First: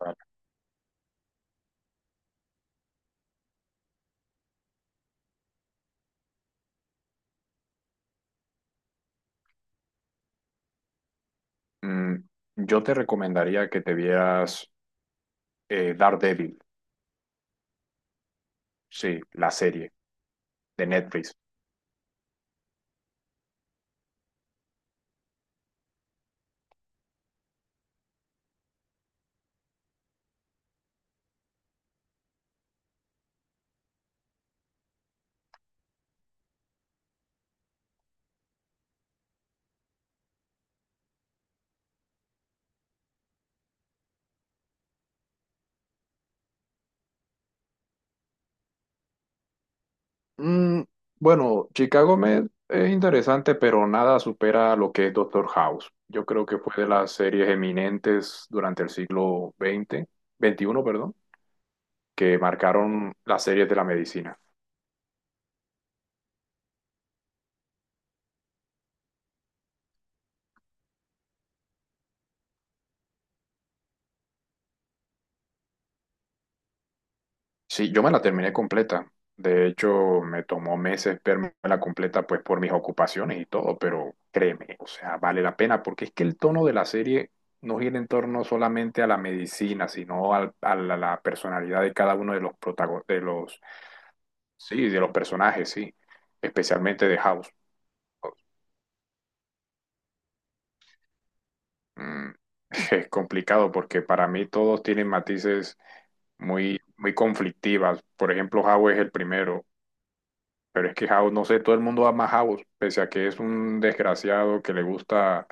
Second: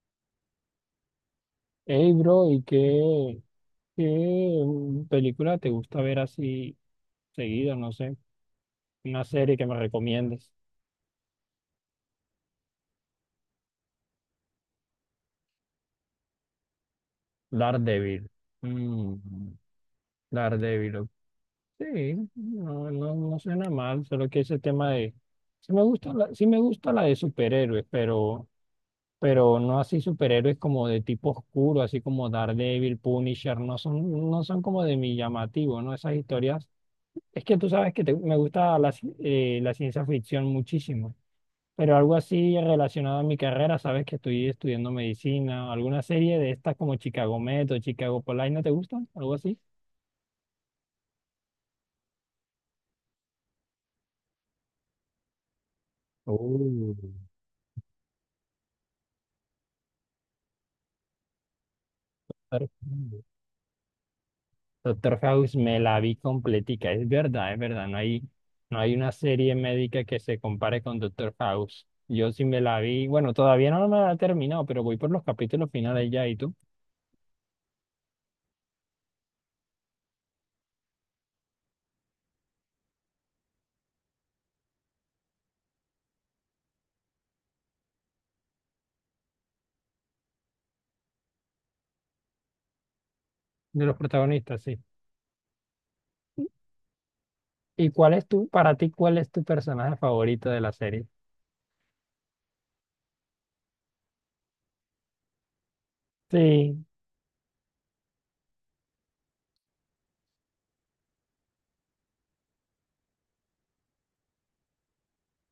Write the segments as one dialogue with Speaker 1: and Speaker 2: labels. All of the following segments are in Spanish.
Speaker 1: Vale.
Speaker 2: Hey, bro, ¿y qué película te gusta ver así seguido? No sé, una serie que me recomiendes.
Speaker 1: Mm, yo te recomendaría que te vieras Daredevil,
Speaker 2: Daredevil. Mm,
Speaker 1: sí, la serie de
Speaker 2: Daredevil. Ok.
Speaker 1: Netflix.
Speaker 2: Sí, no, no, no suena mal, solo que ese tema de... Sí me gusta sí me gusta la de superhéroes, pero no así superhéroes como de tipo oscuro, así como Daredevil, Punisher, no son como de mi llamativo, ¿no? Esas historias. Es que tú sabes que me gusta la ciencia ficción muchísimo. Pero algo así relacionado a mi carrera, sabes que estoy estudiando medicina, alguna serie de estas como Chicago Med o Chicago Police, ¿no te gustan? Algo así.
Speaker 1: Mm, bueno, Chicago Med es interesante, pero nada supera lo que es Doctor House. Yo creo que fue de
Speaker 2: Oh,
Speaker 1: las series eminentes durante el siglo veinte, veintiuno, perdón, que
Speaker 2: Doctor
Speaker 1: marcaron
Speaker 2: House.
Speaker 1: las series de la medicina.
Speaker 2: Doctor House me la vi completica, es verdad, no hay una serie médica que se compare con Doctor House. Yo sí me la vi, bueno, todavía no me la he terminado, pero voy por los capítulos finales ya, ¿y tú?
Speaker 1: Sí, yo me la terminé completa. De hecho, me tomó meses verme la completa, pues por mis ocupaciones y todo, pero créeme, o sea, vale la pena, porque es que el tono de la serie no gira en torno solamente a la medicina, sino a la personalidad de cada uno de los de los,
Speaker 2: De los protagonistas, sí.
Speaker 1: sí, de los personajes, sí, especialmente de House.
Speaker 2: ¿Y cuál es para ti, cuál es tu personaje favorito de la serie?
Speaker 1: Mm, es complicado porque para mí todos tienen matices muy,
Speaker 2: Sí.
Speaker 1: muy conflictivas. Por ejemplo, House es el primero. Pero es que House, no sé, todo el mundo ama a House, pese a que es un desgraciado que le gusta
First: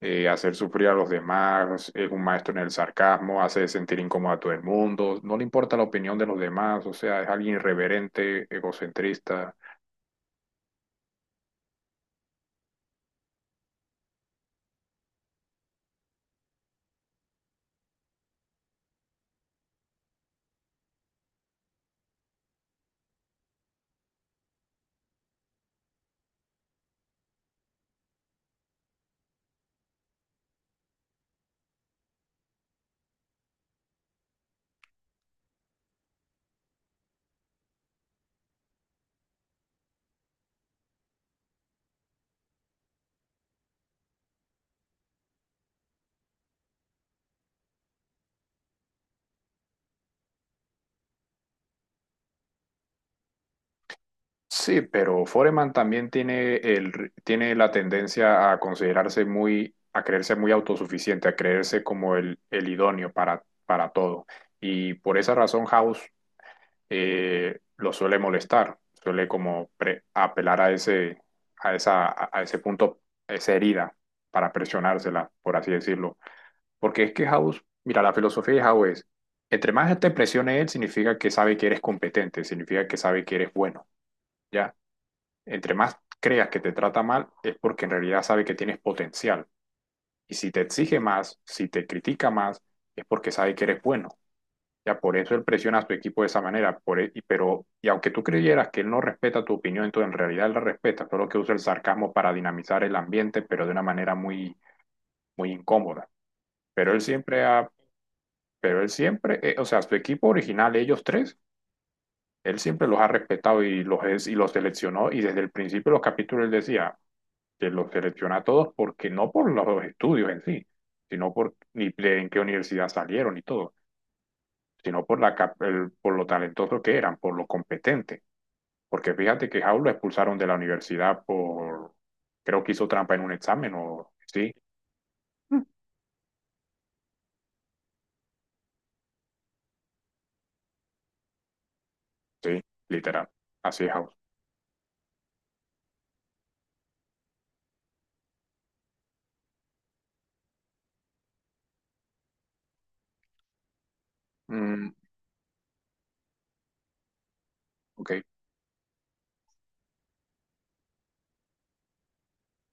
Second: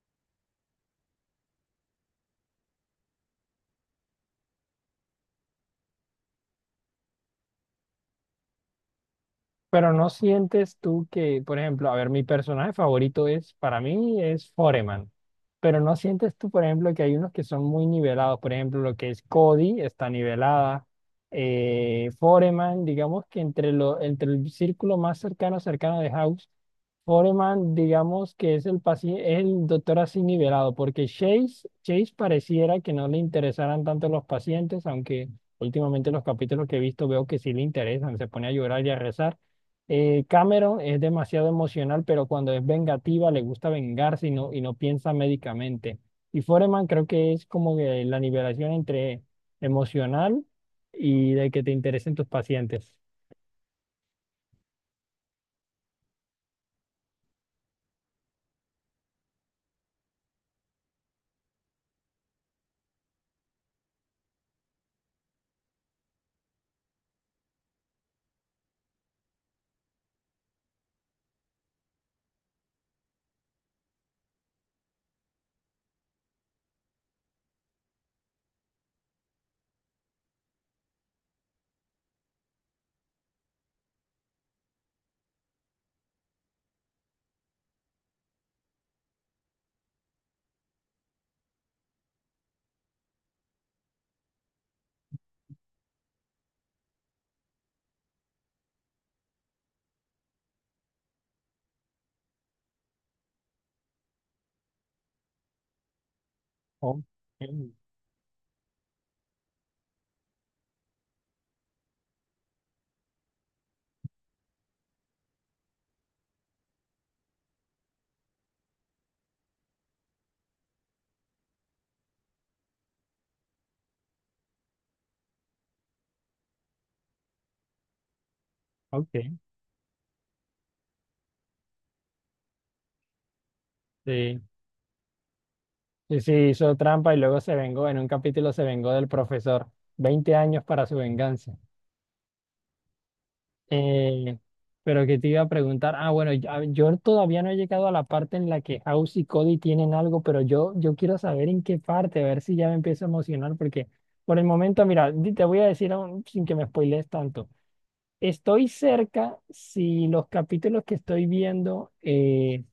Speaker 1: hacer sufrir a los demás, es un maestro en el sarcasmo, hace sentir incómodo a todo el mundo, no le importa la opinión de los demás, o sea, es alguien irreverente, egocentrista.
Speaker 2: Pero no sientes tú que, por ejemplo, a ver, mi personaje favorito es, para mí, es Foreman. Pero no sientes tú, por ejemplo, que hay unos que son muy nivelados. Por ejemplo, lo que es Cody está nivelada. Foreman, digamos que entre el círculo más cercano de House, Foreman, digamos que es el es el doctor así nivelado, porque Chase pareciera que no le interesaran tanto los pacientes, aunque últimamente los capítulos que he visto veo que sí le interesan, se pone a llorar y a rezar. Cameron es demasiado emocional, pero cuando es vengativa le gusta vengarse y no piensa médicamente. Y Foreman creo que es como que la nivelación entre emocional y de que te interesen tus pacientes.
Speaker 1: Sí, pero Foreman también tiene, el, tiene la tendencia a considerarse muy, a creerse muy autosuficiente, a creerse como el idóneo para todo. Y por esa razón House lo suele molestar, suele como apelar a ese, a esa, a ese punto, a esa herida, para presionársela, por así decirlo. Porque es que House, mira, la filosofía de House es, entre más te presione él, significa que sabe que eres competente, significa que sabe que eres bueno, ¿ya? Entre más creas que te trata mal, es porque en realidad sabe que tienes potencial. Y si te exige más, si te critica más, es porque sabe que eres bueno. Ya por eso él presiona a su equipo de esa manera, pero y aunque tú creyeras que él no respeta tu opinión, entonces en realidad él la respeta, solo que usa el sarcasmo para dinamizar el ambiente, pero de una manera muy muy incómoda. Pero él
Speaker 2: Ok,
Speaker 1: siempre ha, pero él siempre, o sea, su equipo original, ellos tres, él siempre los ha respetado y los seleccionó y desde el principio de los capítulos él decía que los selecciona a todos porque no por los estudios en sí, sino por ni de en qué universidad salieron y todo, sino por por lo talentosos que eran, por lo competentes. Porque
Speaker 2: ok,
Speaker 1: fíjate que Jau lo expulsaron de la universidad por, creo que hizo trampa en un examen o
Speaker 2: sí.
Speaker 1: sí. Mm.
Speaker 2: Sí, sí, hizo trampa y luego se vengó, en un capítulo se vengó del profesor. 20 años para su venganza.
Speaker 1: Sí, literal. Así es, House.
Speaker 2: Eh, pero que te iba a preguntar, ah, bueno, yo todavía no he llegado a la parte en la que House y Cody tienen algo, pero yo quiero saber en qué parte, a ver si ya me empiezo a emocionar, porque por el momento,
Speaker 1: Mm,
Speaker 2: mira, te voy a decir aún sin que me spoilees tanto.
Speaker 1: ok.
Speaker 2: Estoy cerca si los capítulos que estoy viendo eh,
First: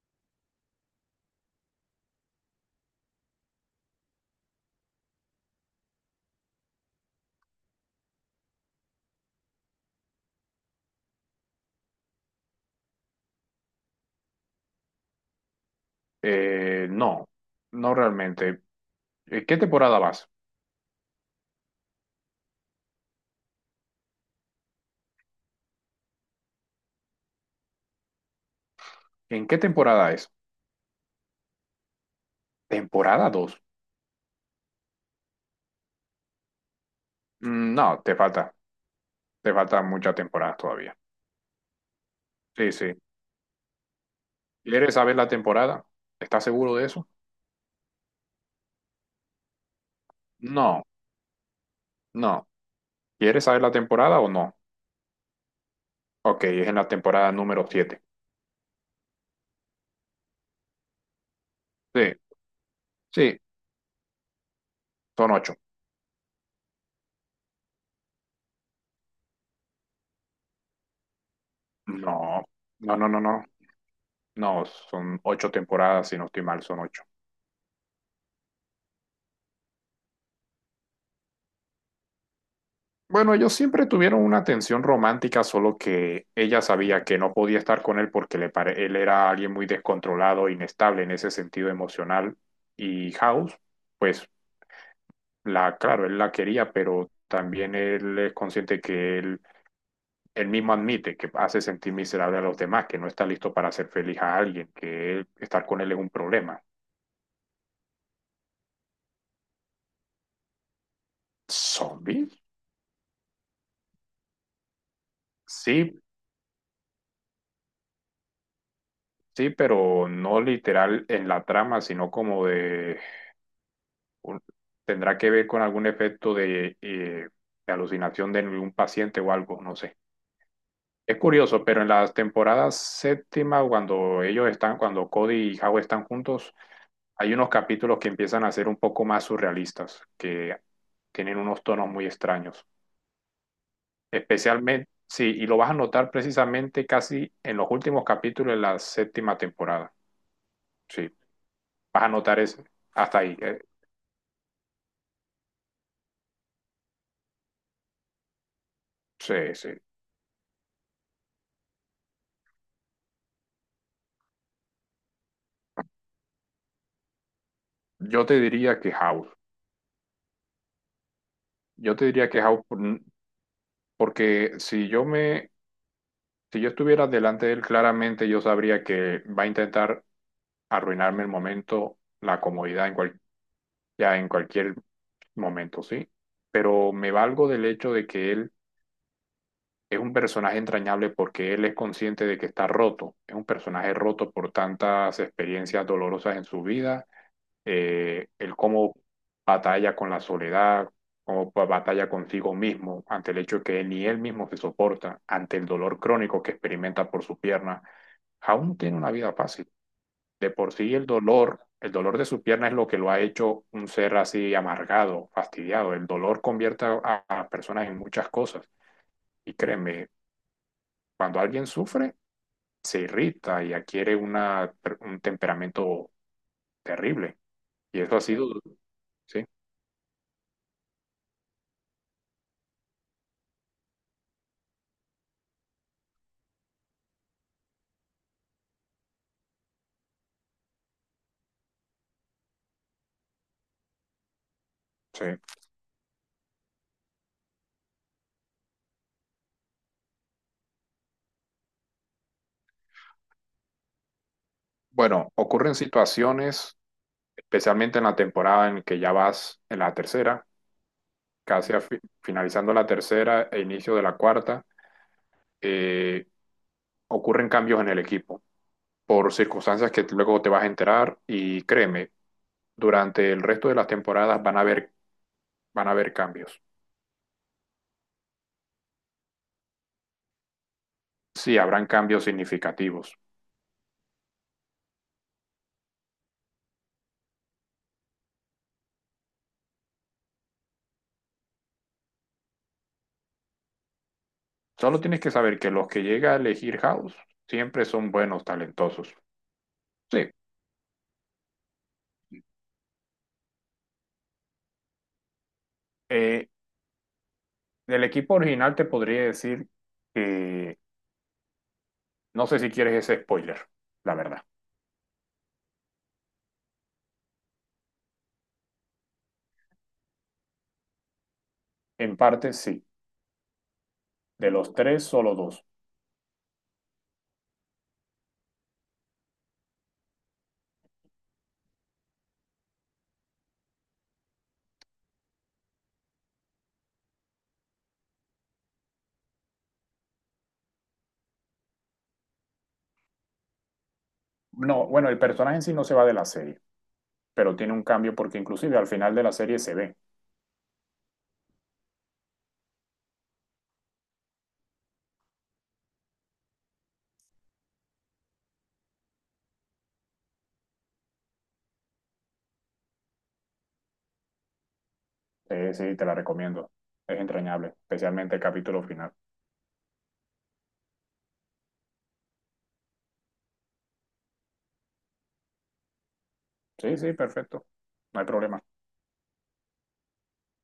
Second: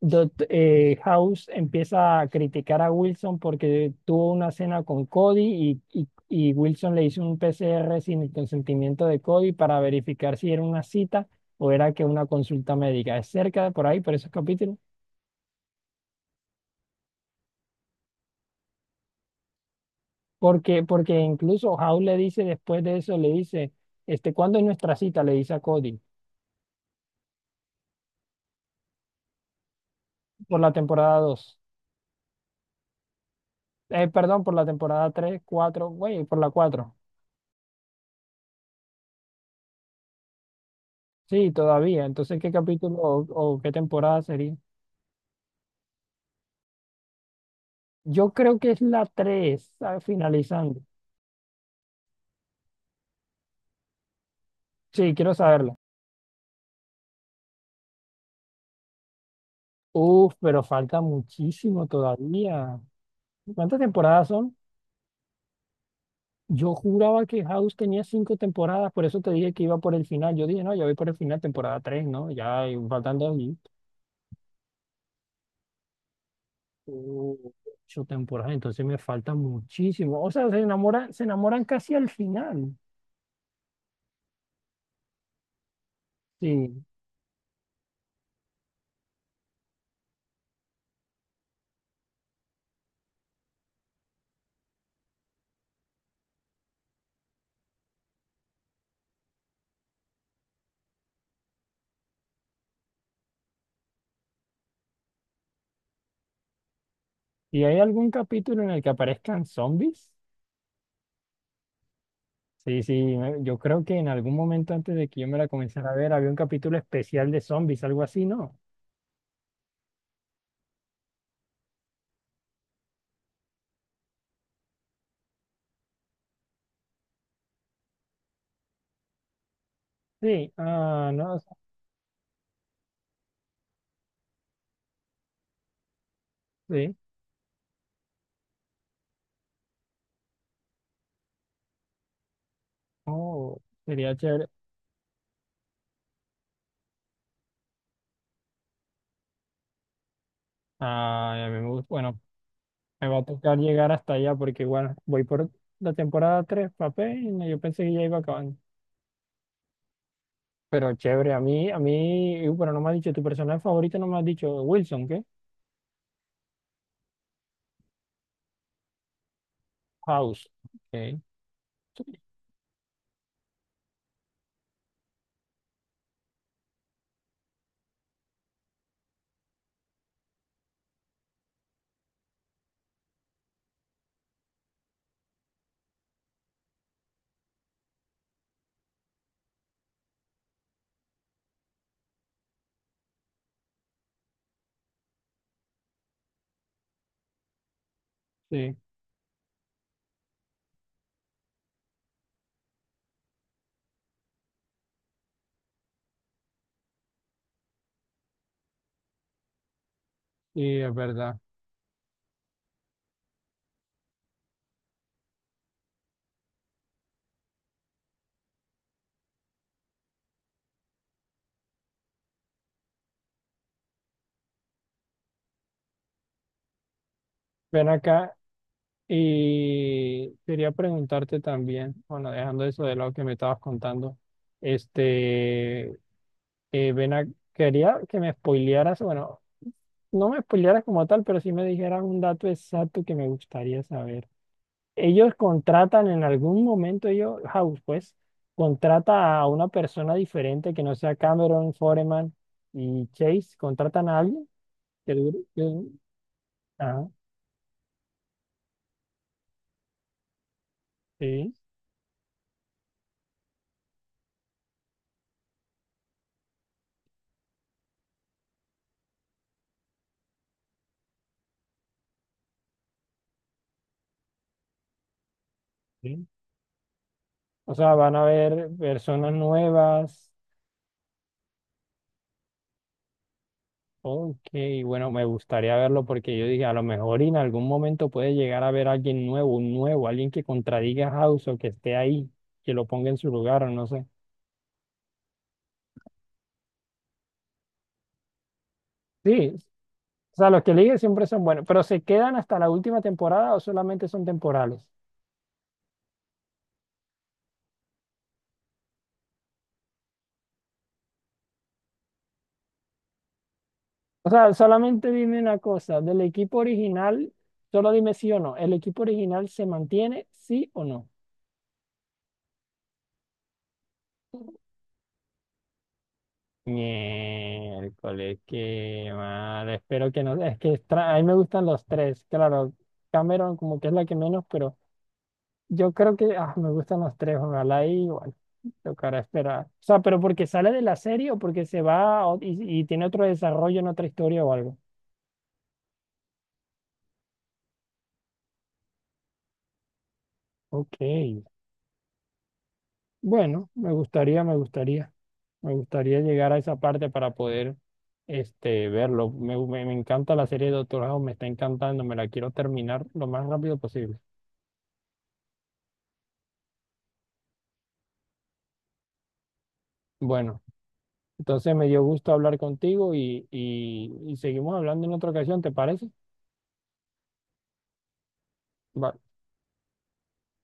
Speaker 2: Dot, eh, House empieza a criticar a Wilson porque tuvo una cena con Cody y Wilson le hizo un PCR sin el consentimiento de Cody para verificar si era una cita o era que una consulta médica. Es cerca de por ahí, por esos capítulos.
Speaker 1: No, no realmente. ¿En qué temporada vas?
Speaker 2: Porque incluso House le dice después de eso, le dice, ¿cuándo es nuestra cita? Le dice a Cody,
Speaker 1: ¿En qué temporada es?
Speaker 2: por la temporada dos.
Speaker 1: ¿Temporada 2?
Speaker 2: Perdón, por la temporada 3 4 güey, por la cuatro.
Speaker 1: No, te falta. Te faltan muchas temporadas todavía.
Speaker 2: Sí, todavía. Entonces, ¿qué
Speaker 1: Sí, sí.
Speaker 2: capítulo o qué temporada sería?
Speaker 1: ¿Quieres saber la temporada? ¿Estás seguro de eso?
Speaker 2: Yo creo que es la tres, ¿sabes?, finalizando.
Speaker 1: No, no. ¿Quieres saber la temporada o no?
Speaker 2: Sí, quiero saberla.
Speaker 1: Ok, es en la temporada número siete.
Speaker 2: Uf, pero falta muchísimo
Speaker 1: Sí,
Speaker 2: todavía.
Speaker 1: sí,
Speaker 2: ¿Cuántas temporadas son?
Speaker 1: son ocho.
Speaker 2: Yo juraba que House tenía cinco temporadas, por eso te dije que iba por el final. Yo dije, no, ya voy por el final, temporada 3, ¿no?
Speaker 1: No,
Speaker 2: Ya y
Speaker 1: no, no,
Speaker 2: faltan
Speaker 1: no,
Speaker 2: dos
Speaker 1: no.
Speaker 2: y
Speaker 1: No, son ocho temporadas, si no estoy mal, son ocho.
Speaker 2: uh, ocho temporadas, entonces me falta muchísimo. O sea, se enamoran casi al final.
Speaker 1: Bueno, ellos siempre tuvieron una tensión romántica, solo que ella
Speaker 2: Sí.
Speaker 1: sabía que no podía estar con él porque él era alguien muy descontrolado, inestable en ese sentido emocional. Y House, pues, la, claro, él la quería, pero también él es consciente que él mismo admite que hace sentir miserable a los demás, que no está listo para hacer feliz a alguien, que estar con él es un problema.
Speaker 2: ¿Y hay algún capítulo en el que aparezcan zombies?
Speaker 1: ¿Zombie?
Speaker 2: Sí, sí, yo creo que en algún momento antes de que yo me la comenzara a
Speaker 1: Sí,
Speaker 2: ver, había un capítulo especial de zombies, algo así, ¿no?
Speaker 1: sí, pero no literal en la trama, sino como de... un- tendrá que ver con algún efecto de alucinación de algún paciente o algo, no sé.
Speaker 2: Sí, ah,
Speaker 1: Es
Speaker 2: no,
Speaker 1: curioso, pero en las temporadas séptima, cuando ellos están, cuando Cody y Howe están juntos,
Speaker 2: sí,
Speaker 1: hay unos capítulos que empiezan a ser un poco más surrealistas, que tienen unos tonos muy extraños.
Speaker 2: oh, sería chévere.
Speaker 1: Especialmente, sí, y lo vas a notar precisamente casi en los últimos capítulos de la séptima temporada. Sí,
Speaker 2: Ah, a mí me gusta,
Speaker 1: vas a
Speaker 2: bueno,
Speaker 1: notar eso.
Speaker 2: me va
Speaker 1: Hasta
Speaker 2: a
Speaker 1: ahí.
Speaker 2: tocar llegar hasta allá porque, bueno, voy por la temporada 3, papel, y yo pensé que ya iba acabando.
Speaker 1: Sí, sí.
Speaker 2: Pero chévere, bueno, no me has dicho, tu personaje favorito no me has dicho, Wilson, ¿qué?
Speaker 1: Yo te diría que House.
Speaker 2: House, ok,
Speaker 1: Yo te diría que House, por- Porque si yo estuviera delante de él, claramente yo sabría que va a intentar arruinarme el momento, la comodidad en ya en cualquier momento, ¿sí? Pero me valgo del hecho de que él es un personaje entrañable porque él es consciente de que está roto. Es un personaje roto por tantas experiencias dolorosas en su vida, el
Speaker 2: sí,
Speaker 1: cómo batalla con la soledad, cómo batalla consigo mismo ante el hecho de que ni él mismo se soporta, ante el dolor crónico que experimenta por su pierna, aún tiene una vida fácil. De por
Speaker 2: sí, es
Speaker 1: sí
Speaker 2: verdad.
Speaker 1: el dolor de su pierna es lo que lo ha hecho un ser así amargado, fastidiado. El dolor convierte a personas en muchas cosas. Y créeme, cuando alguien sufre, se irrita y adquiere un temperamento terrible.
Speaker 2: Ven
Speaker 1: Y eso ha
Speaker 2: acá.
Speaker 1: sido, sí,
Speaker 2: Y quería preguntarte también, bueno, dejando eso de lado que me estabas contando, este, eh, ven a- quería que me spoilearas, bueno, no me spoilearas como tal, pero sí me dijeras un dato exacto que me gustaría saber.
Speaker 1: sí.
Speaker 2: Ellos contratan en algún momento, House, pues, contrata a una persona diferente que no sea Cameron, Foreman y Chase, contratan a alguien que
Speaker 1: Bueno, ocurren situaciones,
Speaker 2: ah,
Speaker 1: especialmente en la temporada en que ya vas en la tercera,
Speaker 2: sí,
Speaker 1: casi a finalizando la tercera e inicio de la cuarta, eh, ocurren cambios en el equipo por circunstancias que luego te vas a enterar y créeme, durante el resto de las temporadas van a haber
Speaker 2: sí.
Speaker 1: cambios.
Speaker 2: O sea, van a haber personas nuevas.
Speaker 1: Sí, habrán cambios significativos.
Speaker 2: Ok, bueno, me gustaría verlo porque yo dije, a lo mejor y en algún momento puede llegar a ver a alguien nuevo, alguien que contradiga a House o que esté ahí, que lo ponga en su lugar o no sé.
Speaker 1: Solo tienes que saber que los que llega a elegir House siempre son buenos, talentosos.
Speaker 2: Sí,
Speaker 1: Sí,
Speaker 2: o sea, los que eligen siempre son buenos, pero ¿se quedan hasta la última temporada o solamente son temporales?
Speaker 1: eh, del equipo original te podría decir. No sé si quieres ese spoiler, la
Speaker 2: O
Speaker 1: verdad.
Speaker 2: sea, solamente dime una cosa, del equipo original, solo dime sí o no, ¿el equipo original se mantiene, sí o no?
Speaker 1: En parte sí. De los tres, solo dos.
Speaker 2: Miércoles, qué mal. Espero que no. Es que a mí me gustan los tres. Claro, Cameron como que es la que menos, pero yo creo que ah, me gustan los tres. Ojalá y bueno, tocará esperar. O sea, pero porque sale de la serie o porque se va a y tiene otro desarrollo en otra historia o algo.
Speaker 1: No, bueno, el personaje en sí no se va de la serie, pero tiene un cambio porque inclusive al final de la serie se ve.
Speaker 2: Ok. Bueno, me gustaría. Me gustaría llegar a esa parte para poder verlo. Me encanta la serie de Doctor House, me está encantando, me la quiero terminar lo más rápido posible.
Speaker 1: Sí, sí, te la recomiendo. Es entrañable, especialmente el capítulo final.
Speaker 2: Bueno, entonces me dio gusto hablar contigo y seguimos hablando en otra ocasión, ¿te parece?
Speaker 1: Sí, sí, perfecto. No hay problema.
Speaker 2: Vale.